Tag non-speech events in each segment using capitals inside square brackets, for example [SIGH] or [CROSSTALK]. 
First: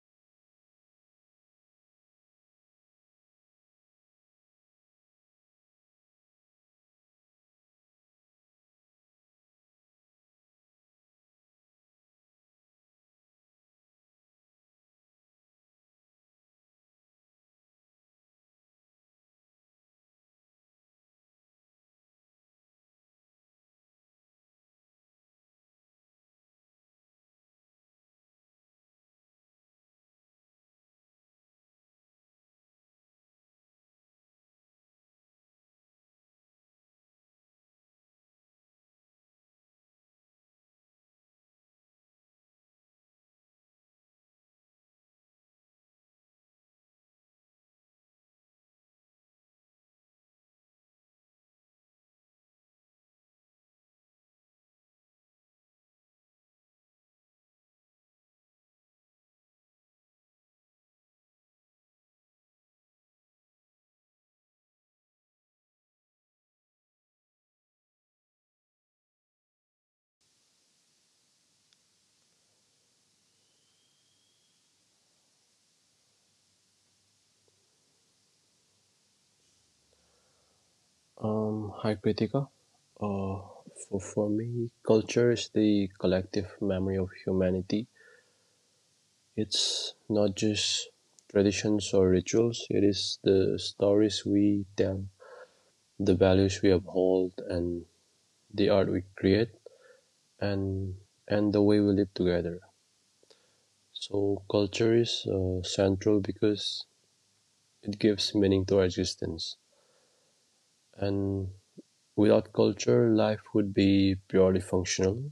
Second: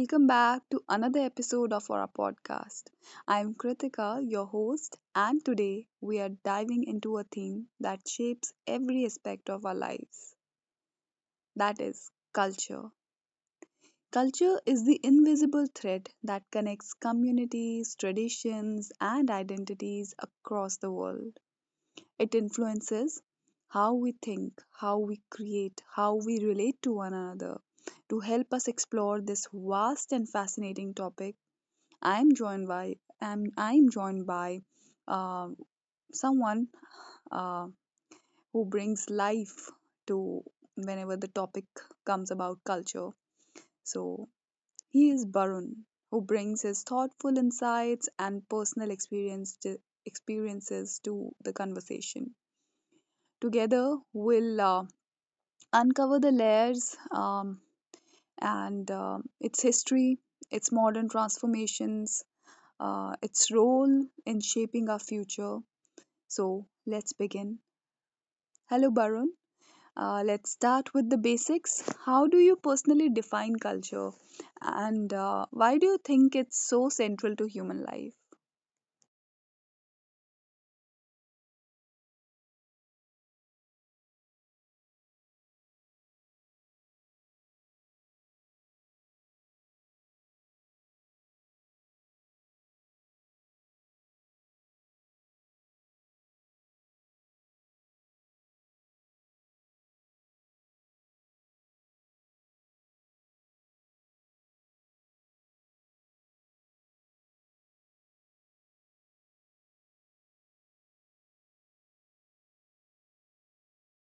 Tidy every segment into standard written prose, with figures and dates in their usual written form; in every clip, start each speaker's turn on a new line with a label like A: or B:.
A: welcome back to another episode of our podcast. I'm Kritika, your host, and today we are diving into a theme that shapes every aspect of our lives that is, culture. Culture is the invisible thread that connects communities, traditions, and identities across the world. It influences how we think, how we create, how we relate to one another. To help us explore this vast and fascinating topic, I am joined by I'm joined by uh, someone uh, who brings life to whenever the topic comes about culture. So he is Barun, who brings his thoughtful insights and experiences to the conversation. Together, we'll uncover the layers and its history, its modern transformations, its role in shaping our future. So let's begin. Hello, Barun. Let's start with the basics. How do you personally define culture, and why do you think it's so central to human life?
B: Hi Kritika. Uh, for me, culture is the collective memory of humanity. It's not just traditions or rituals, it is the stories we tell, the values we uphold, and the art we create, and, and the way we live together. So, culture is central because it gives meaning to our existence. And without culture, life would be purely functional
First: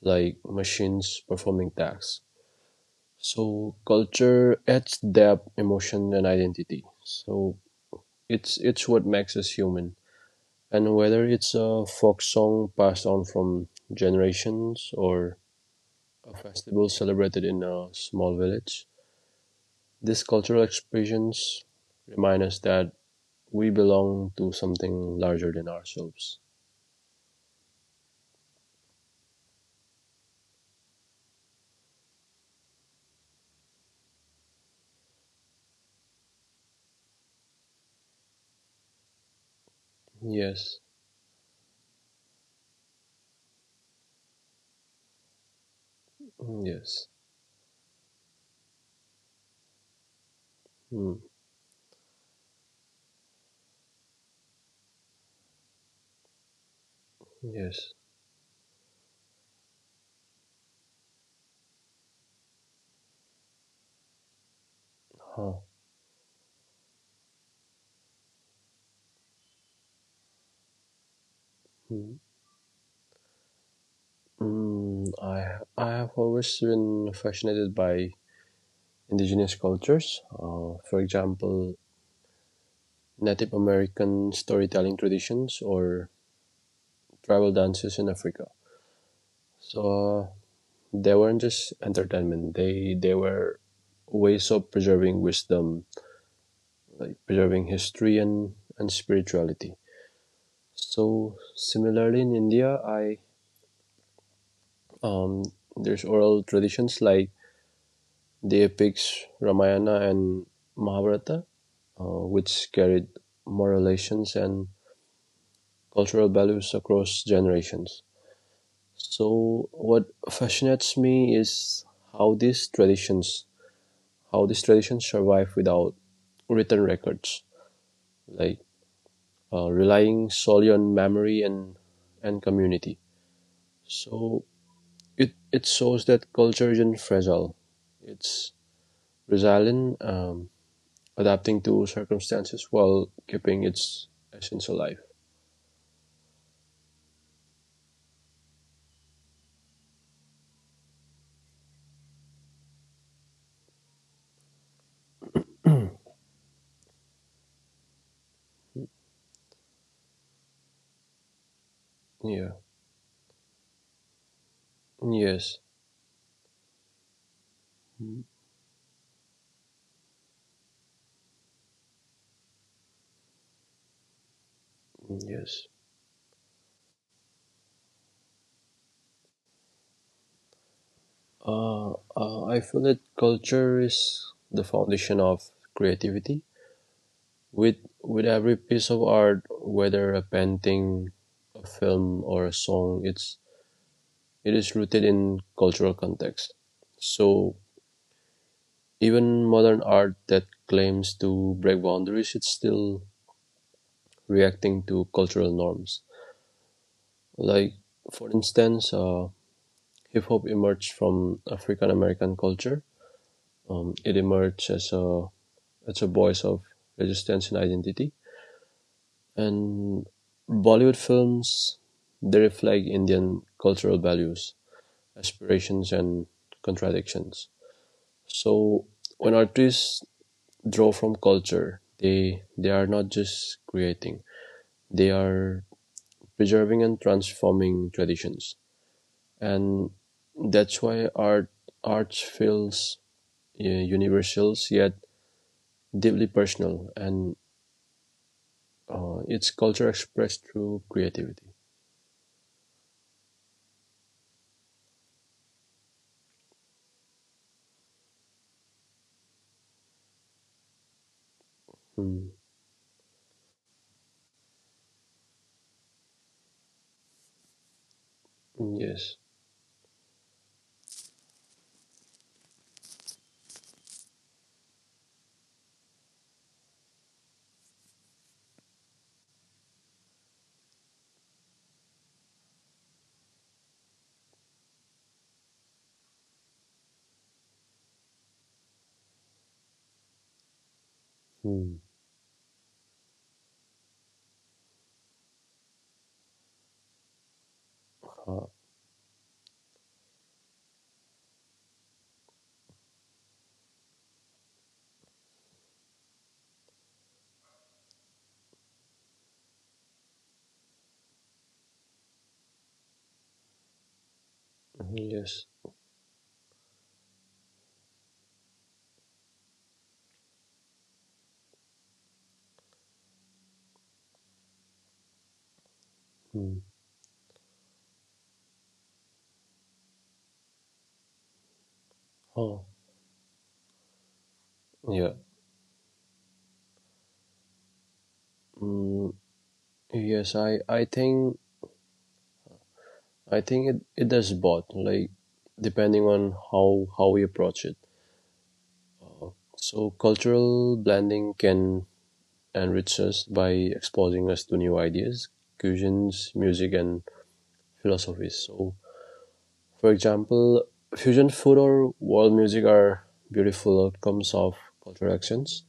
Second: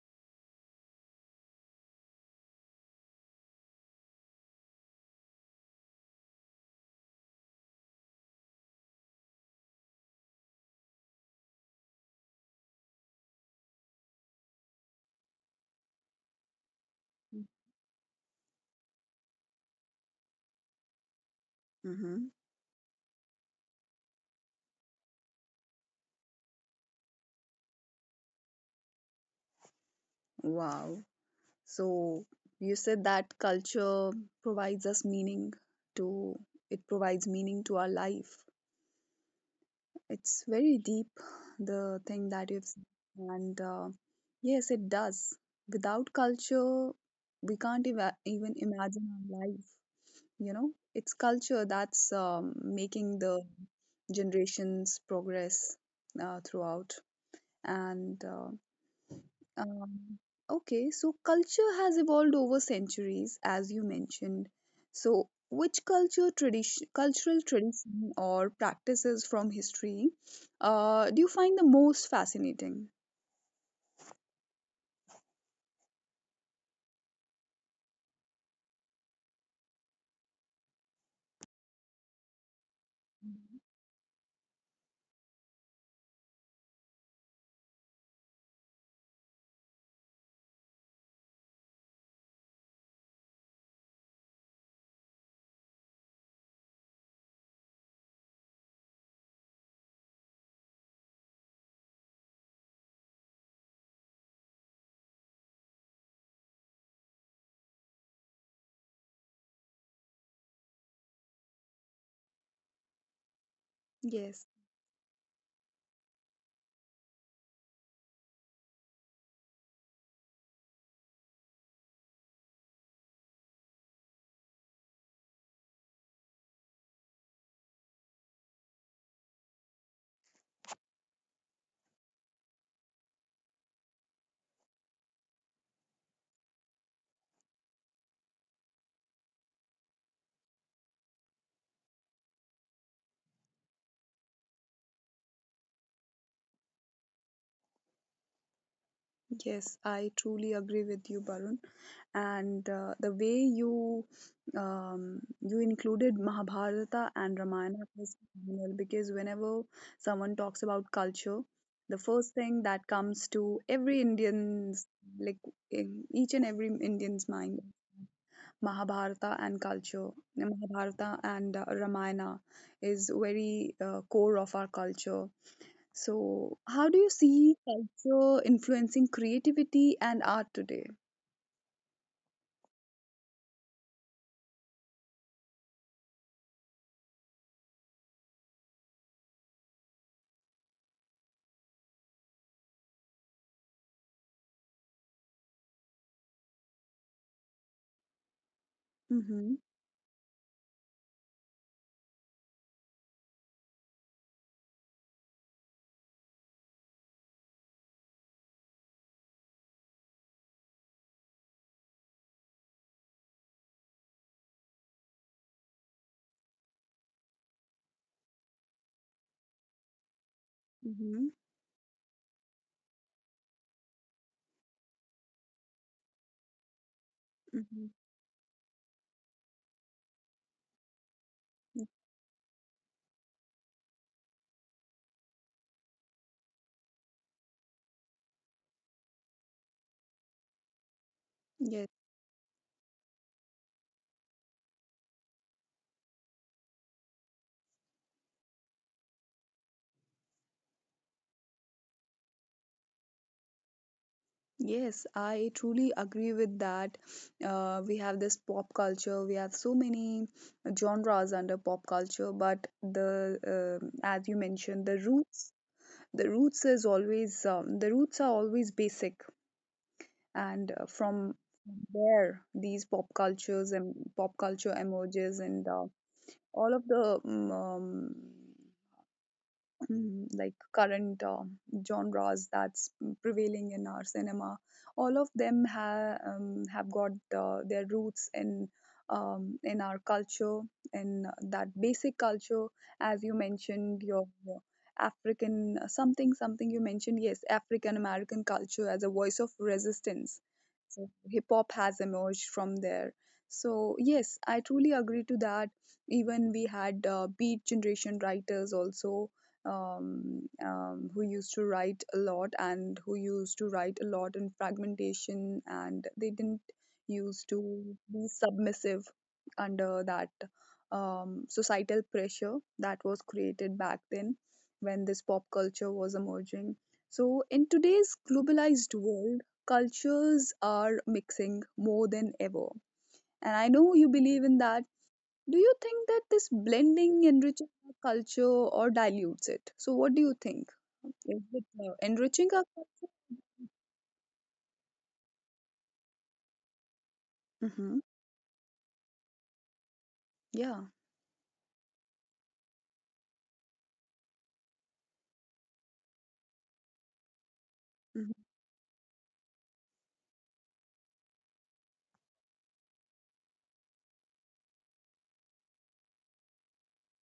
B: like machines performing tasks. So culture adds depth, emotion, and identity. So it's what makes us human. And whether it's a folk song passed on from generations or a festival celebrated in a small village, these cultural expressions
A: Mm-hmm.
B: remind us that we belong to something larger than ourselves.
A: Wow. So you said that culture provides us meaning to, it provides meaning to our life. It's very deep,
B: Yes,
A: the thing that you've said. And yes, it does. Without culture,
B: yes,
A: we can't eva even imagine our life, you know? It's
B: mm,
A: culture that's making the generations progress throughout. And
B: yes.
A: um, okay, so culture has evolved over centuries, as you mentioned. So,
B: Huh.
A: cultural tradition or practices from history do you find the most
B: Mm.
A: fascinating?
B: Mm, I I have always been fascinated by indigenous cultures, for example,
A: Mhm.
B: Native American storytelling traditions or tribal dances in Africa. So they weren't just entertainment; they were ways of preserving wisdom, like preserving history and spirituality. So similarly, in India, I um, there's oral traditions like the epics Ramayana and Mahabharata which carried moral
A: Yes.
B: relations and cultural values across generations. So what fascinates me is how these traditions, how these traditions survive without written records, like relying solely on memory and community. So it shows that culture isn't fragile; it's resilient, adapting to circumstances while keeping its essence alive.
A: Yes, I truly agree with you, Barun. And the way you you included Mahabharata and Ramayana is phenomenal because whenever someone talks about culture, the first thing that
B: Yeah.
A: comes to every Indian's like in
B: Yes.
A: each and every Indian's mind
B: Mm-hmm.
A: Mahabharata and culture. Mahabharata and Ramayana is very core of our culture.
B: Yes.
A: So, how do you see culture influencing creativity and art today?
B: I feel that culture is the foundation of creativity. With with every piece of art, whether a painting, a film, or a song, it is rooted in cultural context. So
A: Mm-hmm.
B: even modern art that claims to break boundaries, it's still reacting to cultural norms. Like for instance, hip hop emerged from African American culture. Um, it emerged as a it's a voice of resistance and identity. And
A: Mm-hmm.
B: Bollywood films, they reflect Indian cultural values, aspirations, and
A: Mm-hmm.
B: contradictions. So when artists draw from culture, they are not just creating; they are preserving and transforming traditions, and
A: Yes,
B: that's why art feels uh, universal yet deeply personal, and it's culture expressed through creativity.
A: yes, I truly agree with that. We have this pop culture, we have so many genres under pop culture, but the
B: Mm.
A: as you mentioned, the roots is always, the roots are always basic,
B: Yes.
A: and from there, these pop cultures and pop culture emerges and all of the mm, mm, like current genres that's prevailing in our cinema all of them have got their roots in our culture in that basic culture as
B: Mm.
A: you mentioned your african something something you mentioned, yes, african american culture as a voice of
B: Uh,
A: resistance so hip hop has emerged from there, so yes, I truly agree to that. Even we had beat generation writers also, who used to write a lot and who used to write a lot in fragmentation, and they didn't
B: yes.
A: used to be submissive under that societal pressure that was created back then when this pop culture was emerging. So, in
B: Mm.
A: today's globalized world, cultures are mixing more than ever. And I know you
B: Oh.
A: believe in that, do you think that this
B: Yeah.
A: blending enriches our culture or dilutes it? So, what do you think?
B: Mm.
A: Is it
B: Yes. I. I
A: enriching our
B: think.
A: culture?
B: I think it does both. Like depending on
A: Mm-hmm.
B: how we approach it.
A: Yeah.
B: So cultural blending can enrich us by exposing us to new ideas, cuisines, music,
A: Hmm.
B: and philosophies. So, for example, fusion food or world music are beautiful outcomes of cultural actions,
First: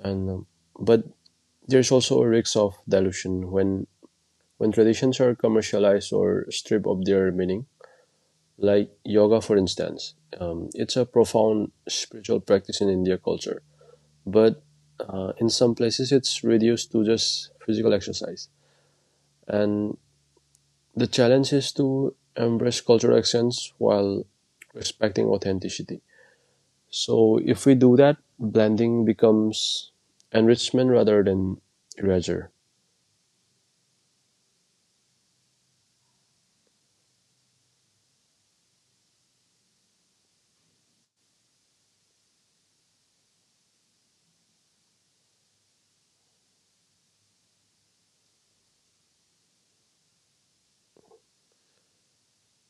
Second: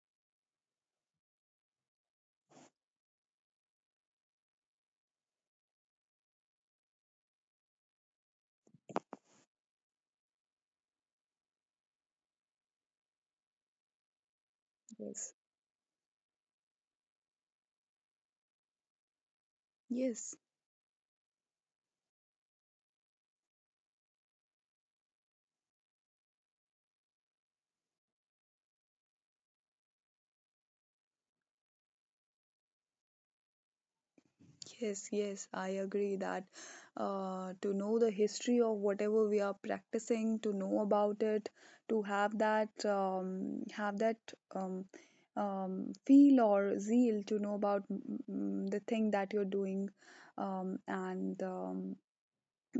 B: and but there is also a risk of dilution when traditions are commercialized or stripped of their meaning, like yoga, for instance. It's a profound spiritual practice in India culture, but
A: Yes.
B: in some places it's reduced to just physical exercise. And
A: Yes.
B: the challenge is to embrace cultural accents while respecting authenticity. So if we do that, blending becomes enrichment rather than erasure.
A: Yes. Yes. I agree that to know the history of whatever we are practicing, to know about it, to have that um, feel or zeal to know about the thing that you're doing, and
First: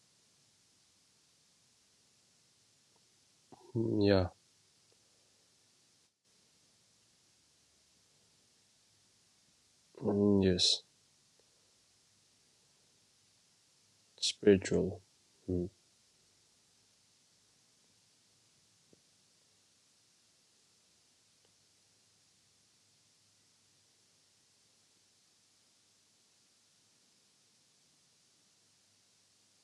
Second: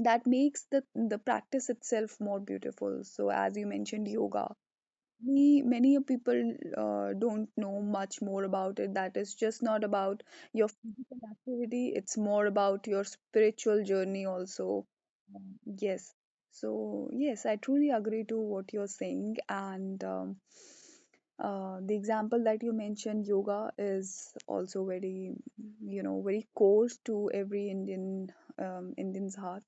A: that makes the practice itself more beautiful. So as you
B: Mm,
A: mentioned
B: yeah.
A: yoga, many a people don't know much more about it, that is just not about
B: Mm,
A: your
B: yes.
A: physical activity, it's more about your spiritual journey also.
B: Spiritual.
A: Um,
B: Mm,
A: yes, so yes, I truly agree to what you're saying and, the example that you mentioned, yoga, is also very, you know, very core to every indian, indian's heart.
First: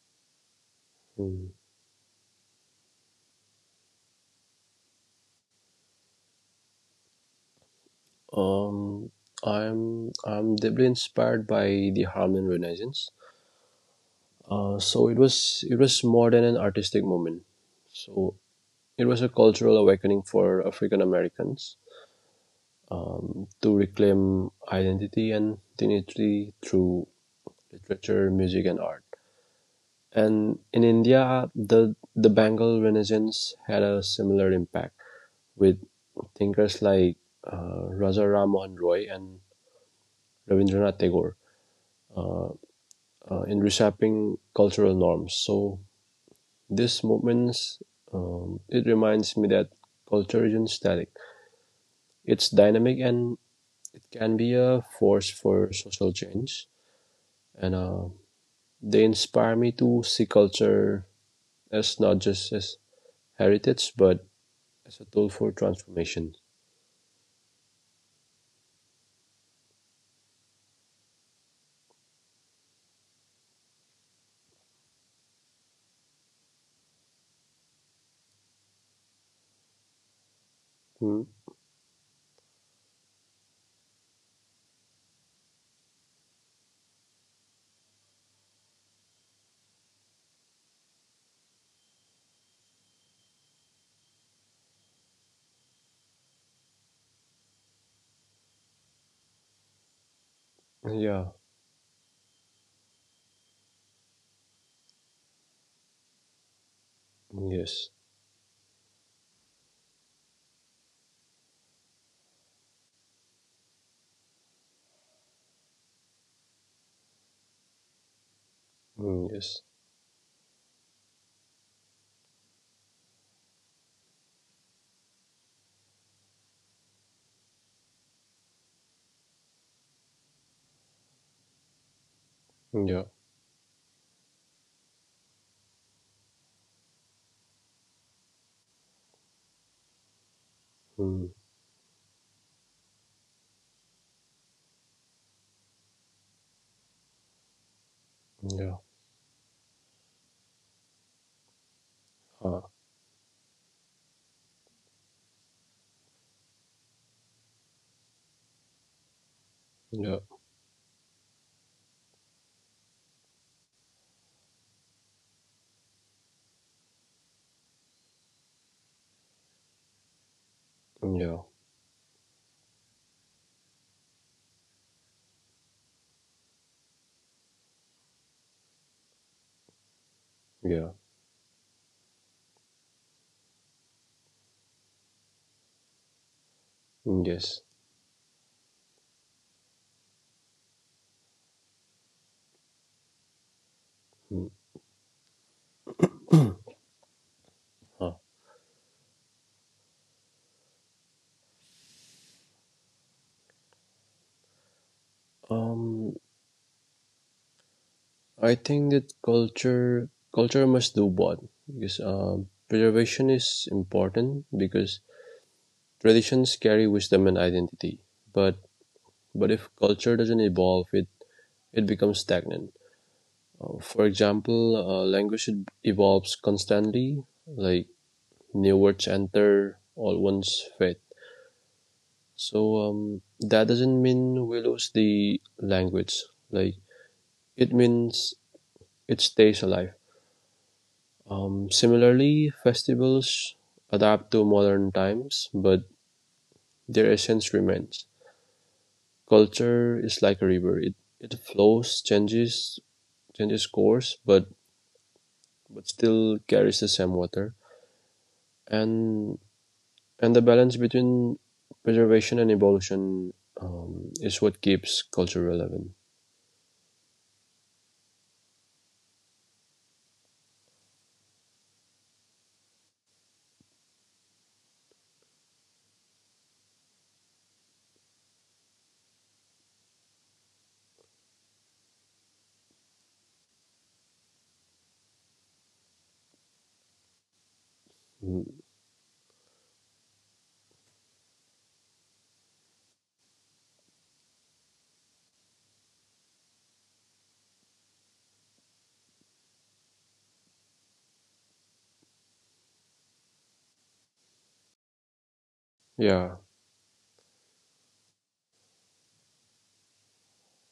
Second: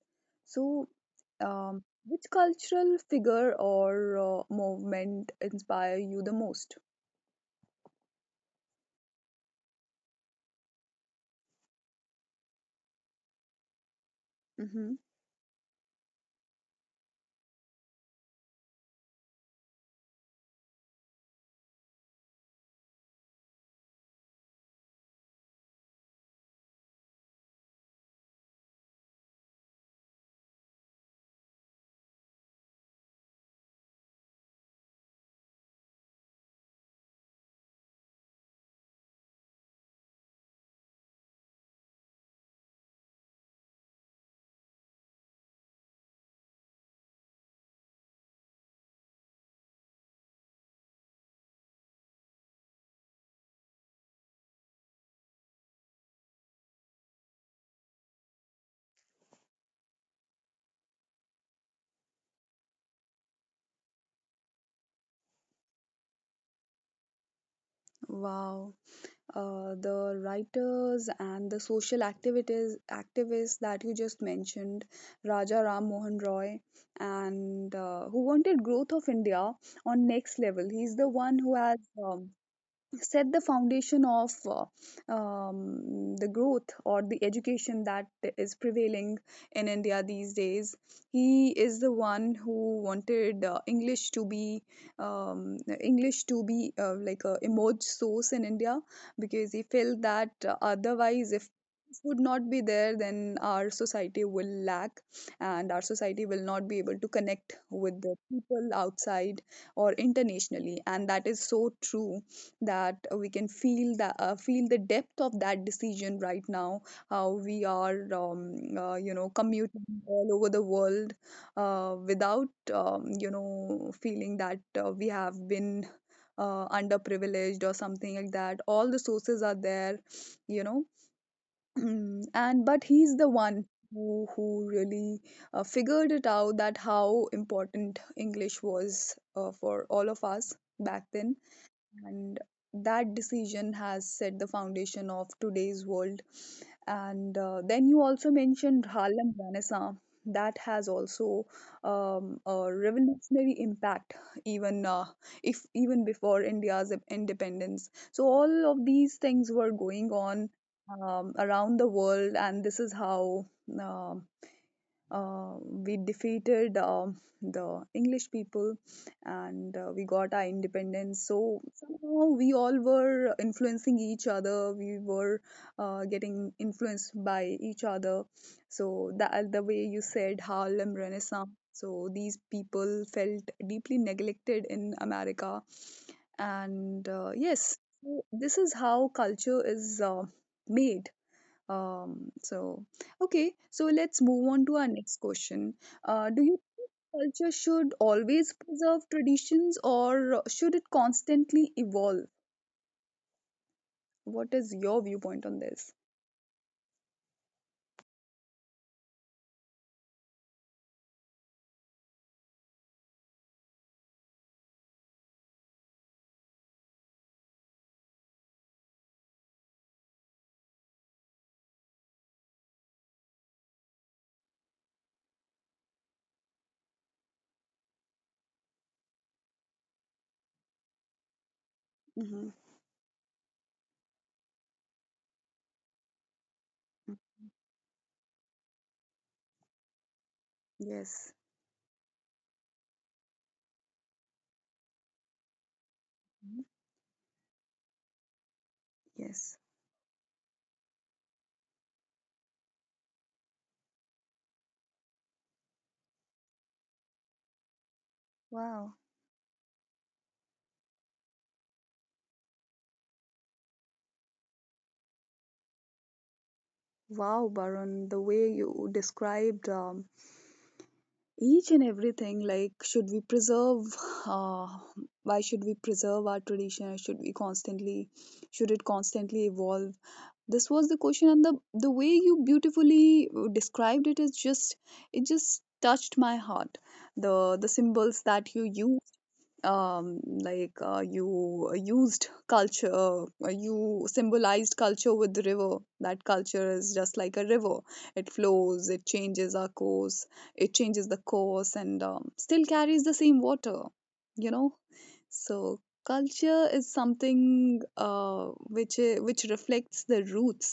A: So
B: mm.
A: um, which cultural figure or movement inspire you the most?
B: Um, I'm deeply inspired by the Harlem Renaissance. Uh,
A: Mm-hmm.
B: so it was it was more than an artistic moment. So it was a cultural awakening for African Americans to reclaim identity and dignity through literature, music, and art. And in India, the Bengal Renaissance had a similar impact with thinkers like Raja Ram Mohan Roy and Rabindranath Tagore uh, in reshaping cultural norms. So this movements it reminds me that culture isn't static; it's dynamic and can be a force for social change. And they inspire me to see culture as not just as heritage, but as a tool for transformation.
A: Wow. The writers and the social activities activists that you just mentioned, Raja Ram Mohan Roy, and who wanted growth of India on next level. He's the
B: Mm,
A: one who has um, set the foundation of the growth or the education that is prevailing in India these days. He is the one who wanted English to be, English to be like a emerge source in India, because he felt that
B: yeah.
A: otherwise if would not be there then our society will lack and our society will not be
B: Yes.
A: able to connect with the people outside or internationally, and that is so true that we can feel the depth of that decision right now, how we are
B: Mm, yes.
A: you know, commuting all over the world without, you know, feeling that we have been underprivileged or something like that, all the sources are there, you know. [CLEARS THROAT] Mm,
B: Yeah.
A: and but he's the one who really figured it out, that how important english was for all of us
B: Mm,
A: back then, and that decision has set the foundation of today's world. And then
B: yeah.
A: you also mentioned harlem renaissance, that has also
B: Huh.
A: a revolutionary impact, even if even before india's independence, so all of these
B: Yeah.
A: things were going on around the world, and this is how um we defeated the English people, and
B: Hmm,
A: we
B: yeah.
A: got our independence. So somehow we all were influencing each other. We were getting influenced by each other. So
B: Yeah.
A: that the way you said Harlem Renaissance. So these people felt deeply neglected in America,
B: Hmm, yes.
A: and yes, so this is how culture is made, so,
B: Mm,
A: okay, so let's move on to our next question. Do you
B: huh.
A: think culture should always preserve traditions or should it constantly evolve? What is
B: Um,
A: your viewpoint on this?
B: I think that culture must do both because preservation is important because traditions carry wisdom and identity. But but if culture doesn't evolve, it becomes stagnant. For example, language should- evolves constantly, like new words enter, old ones fade. So
A: Hmm.
B: that doesn't mean we lose the language. Like it means it stays alive.
A: Yes.
B: Similarly, festivals adapt to modern times, but their
A: Mhm.
B: essence remains. Culture
A: Yes.
B: is like a river; it flows, changes course, but still carries the same water. And
A: Wow.
B: and the balance between preservation and evolution is what keeps culture relevant.
A: Wow, Barun, the way you described, each and everything, like, should we preserve, uh, why should we preserve our tradition? Should we constantly, should it constantly evolve? This was the question, and the way you beautifully described it is just, it just touched my heart, the the symbols
B: Mm,
A: that you used, um you used culture, you symbolized culture with the river, that culture is just like a river, it flows, it changes our course, it changes the course and, still carries the same water, you know. So
B: yeah,
A: culture is something uh, which reflects the roots,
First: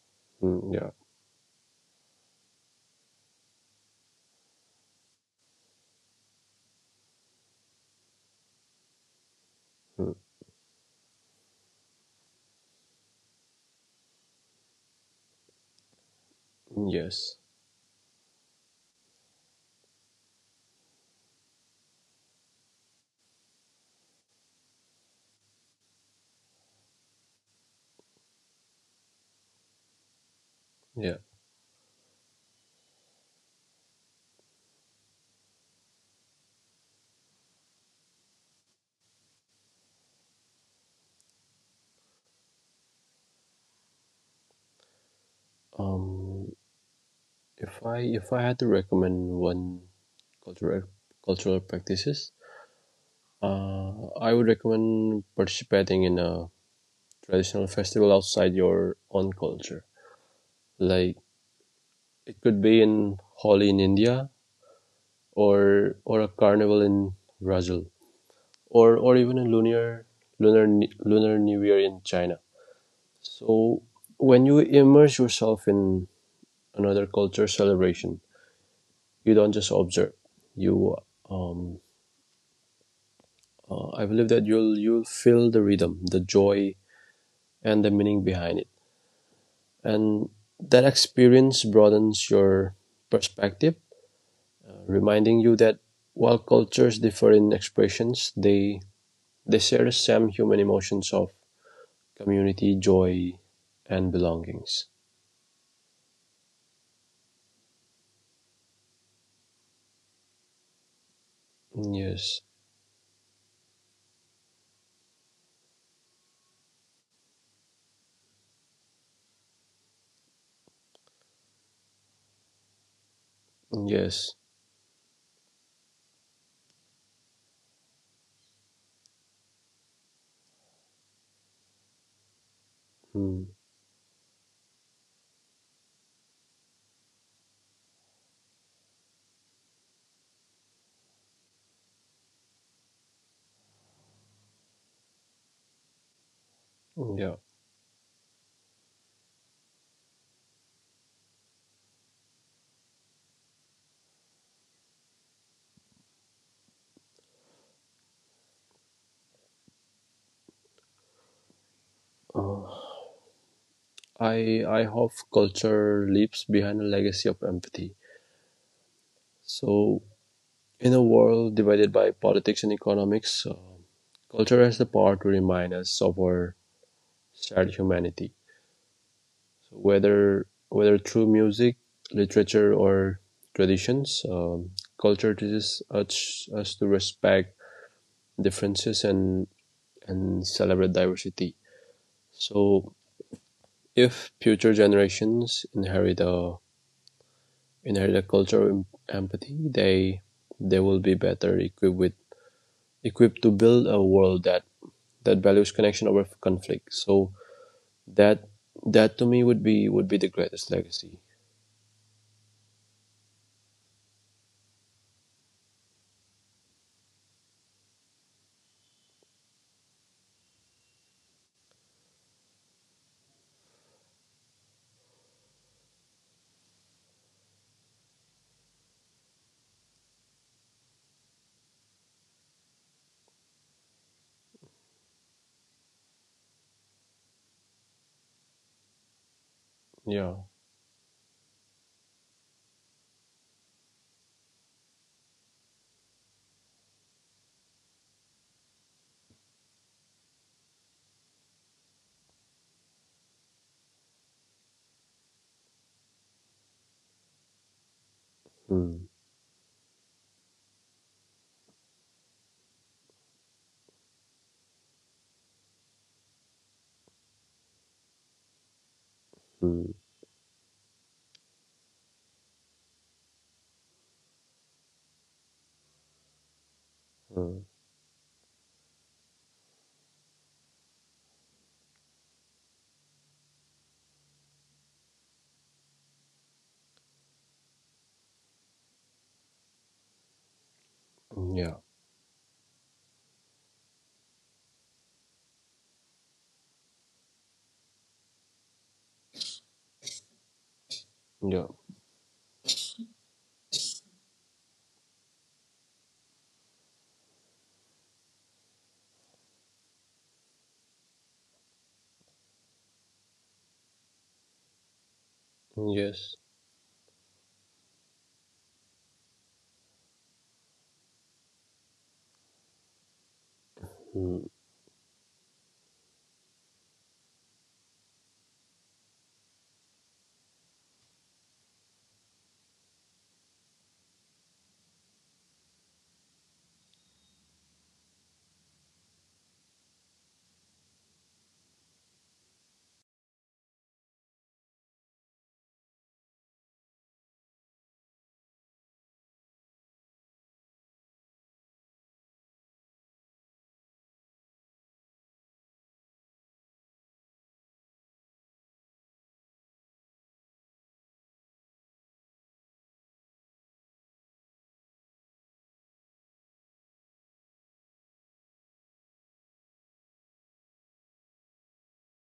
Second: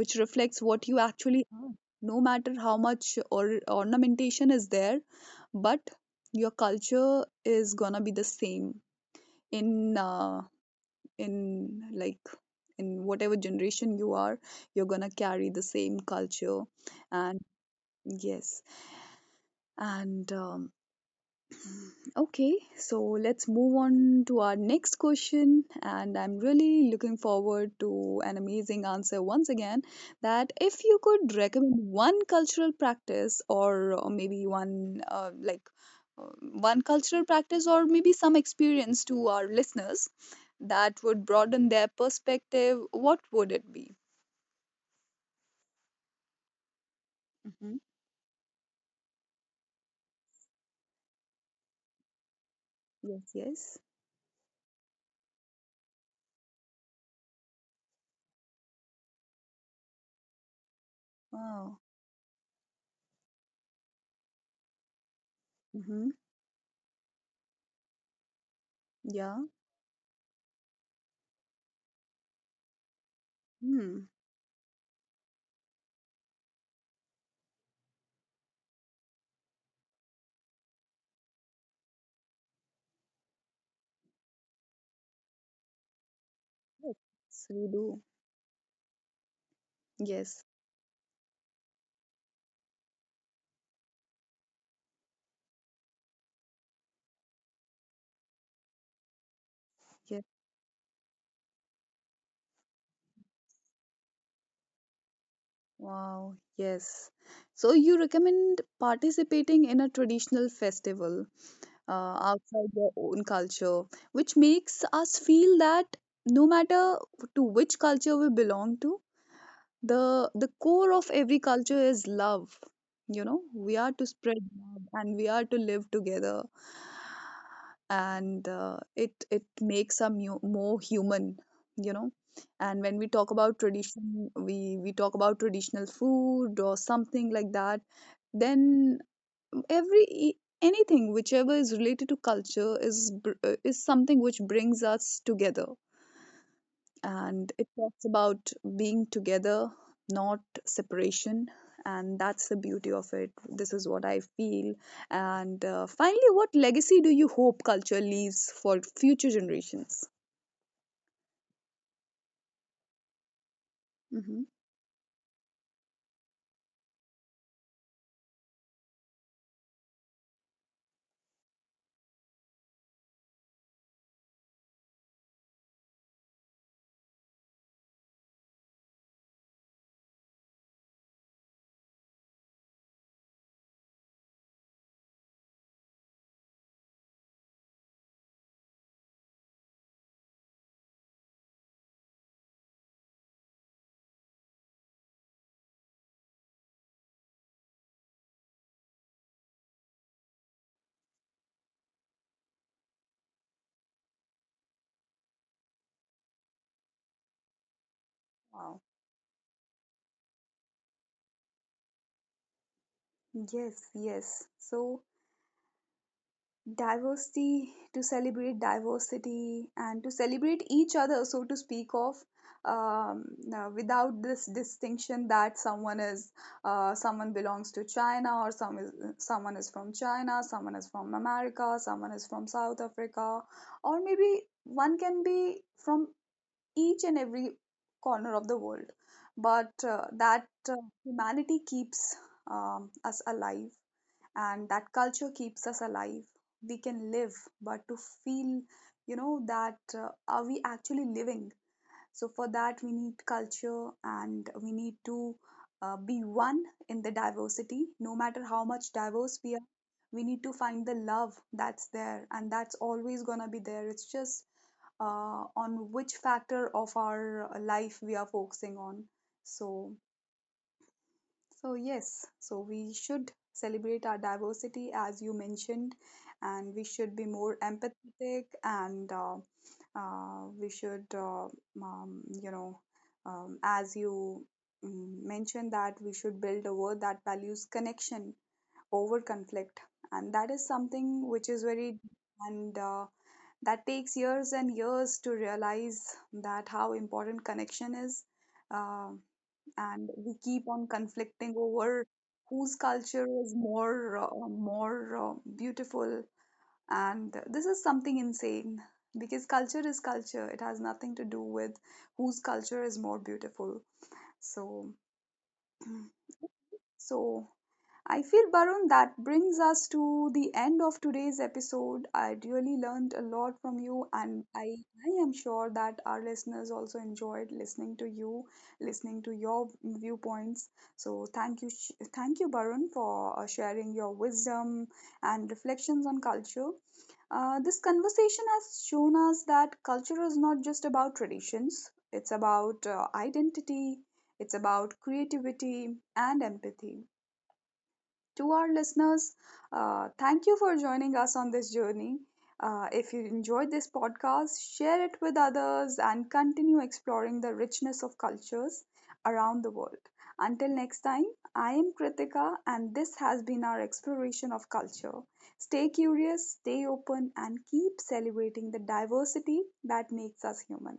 A: which reflects
B: mm,
A: what
B: yeah,
A: you actually are. No matter how much or ornamentation is there, but your culture is gonna be the same in
B: mm,
A: uh, in like in whatever generation you are. You're gonna carry the same culture, and
B: yes,
A: yes, and okay, so let's move on to our next question. And I'm really looking forward to an amazing answer once again. That if you
B: yeah.
A: could recommend one cultural practice, or maybe uh, one cultural practice, or maybe some experience to our listeners that would broaden their perspective, what would it be?
B: Um,
A: Hmm.
B: if I had to recommend one cultural cultural practices,
A: Yes, yes.
B: I would recommend participating in a traditional festival outside your own culture. Like
A: Wow.
B: it could be in Holi in India
A: Hmm.
B: or a carnival in Brazil or
A: Yeah.
B: even a lunar new year in China.
A: Hmm.
B: So when you immerse yourself in another culture celebration, you don't just observe. You um, I believe that you'll feel the rhythm, the joy,
A: Yes, we
B: and the
A: do.
B: meaning behind it. And
A: Yes.
B: that experience broadens your perspective, reminding you that while cultures differ in expressions, they share the same
A: Yes.
B: human emotions of community, joy, and belongings.
A: Wow, yes. So you recommend participating in a traditional festival
B: Yes,
A: outside your own culture, which makes us feel that no matter to which culture we belong to, the core of every culture is love, you know, we
B: yes,
A: are to spread love and we are to live together, and it it makes us mu- more human, you know. And when
B: hmm,
A: we talk about tradition, we talk about traditional food or something like that, then every e- anything whichever is related to culture is is something which brings us together,
B: yeah.
A: and it talks about being together, not separation. And that's the beauty of it. This is what I feel. And finally, what legacy do you hope culture leaves for future generations?
B: Uh, I
A: Hmm.
B: I hope culture leaves behind a legacy of empathy. So, in a world divided by politics and economics, culture has the power to remind us of our shared humanity. Whether through music, literature, or traditions, culture teaches us to respect differences and celebrate diversity. So, if future generations inherit a culture of empathy, they will be better equipped to build a world that values connection over conflict. So that
A: Wow.
B: that to me would be the greatest legacy.
A: Yes, yes. So diversity, to celebrate diversity and to celebrate each other, so to speak of, um, without this distinction that someone is, someone belongs to China, or some is, someone is from China, someone is from America, someone is from South Africa, or maybe one can be from each and every corner of the world, but
B: Yeah.
A: that humanity keeps, us alive, and that culture keeps us alive, we can live, but to feel, you know, that are we actually living? So for that we need culture, and we need to be one in the diversity, no matter how
B: Hmm.
A: much diverse we are, we need to find the love that's there, and that's always going to be there, it's just on which factor of our life we are focusing on.
B: Hmm.
A: So so, yes, so we should celebrate our diversity as you mentioned, and we should be
B: Hmm.
A: more empathetic, and we should, you know, as you mentioned, that we should build a world that values connection over conflict.
B: Yeah,
A: And that is something which is very deep, and that takes years and years to realize that how important connection is. Um and
B: yeah,
A: we keep on conflicting over whose culture is more beautiful, and this is something insane, because culture is culture, it has nothing to do with whose culture is more beautiful. So
B: yes.
A: [CLEARS THROAT] so I feel, Barun, that brings us to the end of today's episode. I really learned
B: Mm.
A: a lot from you, and I am sure that our listeners also enjoyed listening to you, listening to your viewpoints. So, thank you, Barun, for sharing your wisdom and reflections on culture. This conversation has shown us that culture is not just about traditions, it's about identity, it's about creativity and empathy. To our listeners, thank you for joining us on this journey. If you enjoyed this podcast, share it with others and continue exploring the richness of cultures around the world. Until next time, I am Kritika, and this has been our exploration of culture. Stay curious, stay open, and keep celebrating the diversity that makes us human.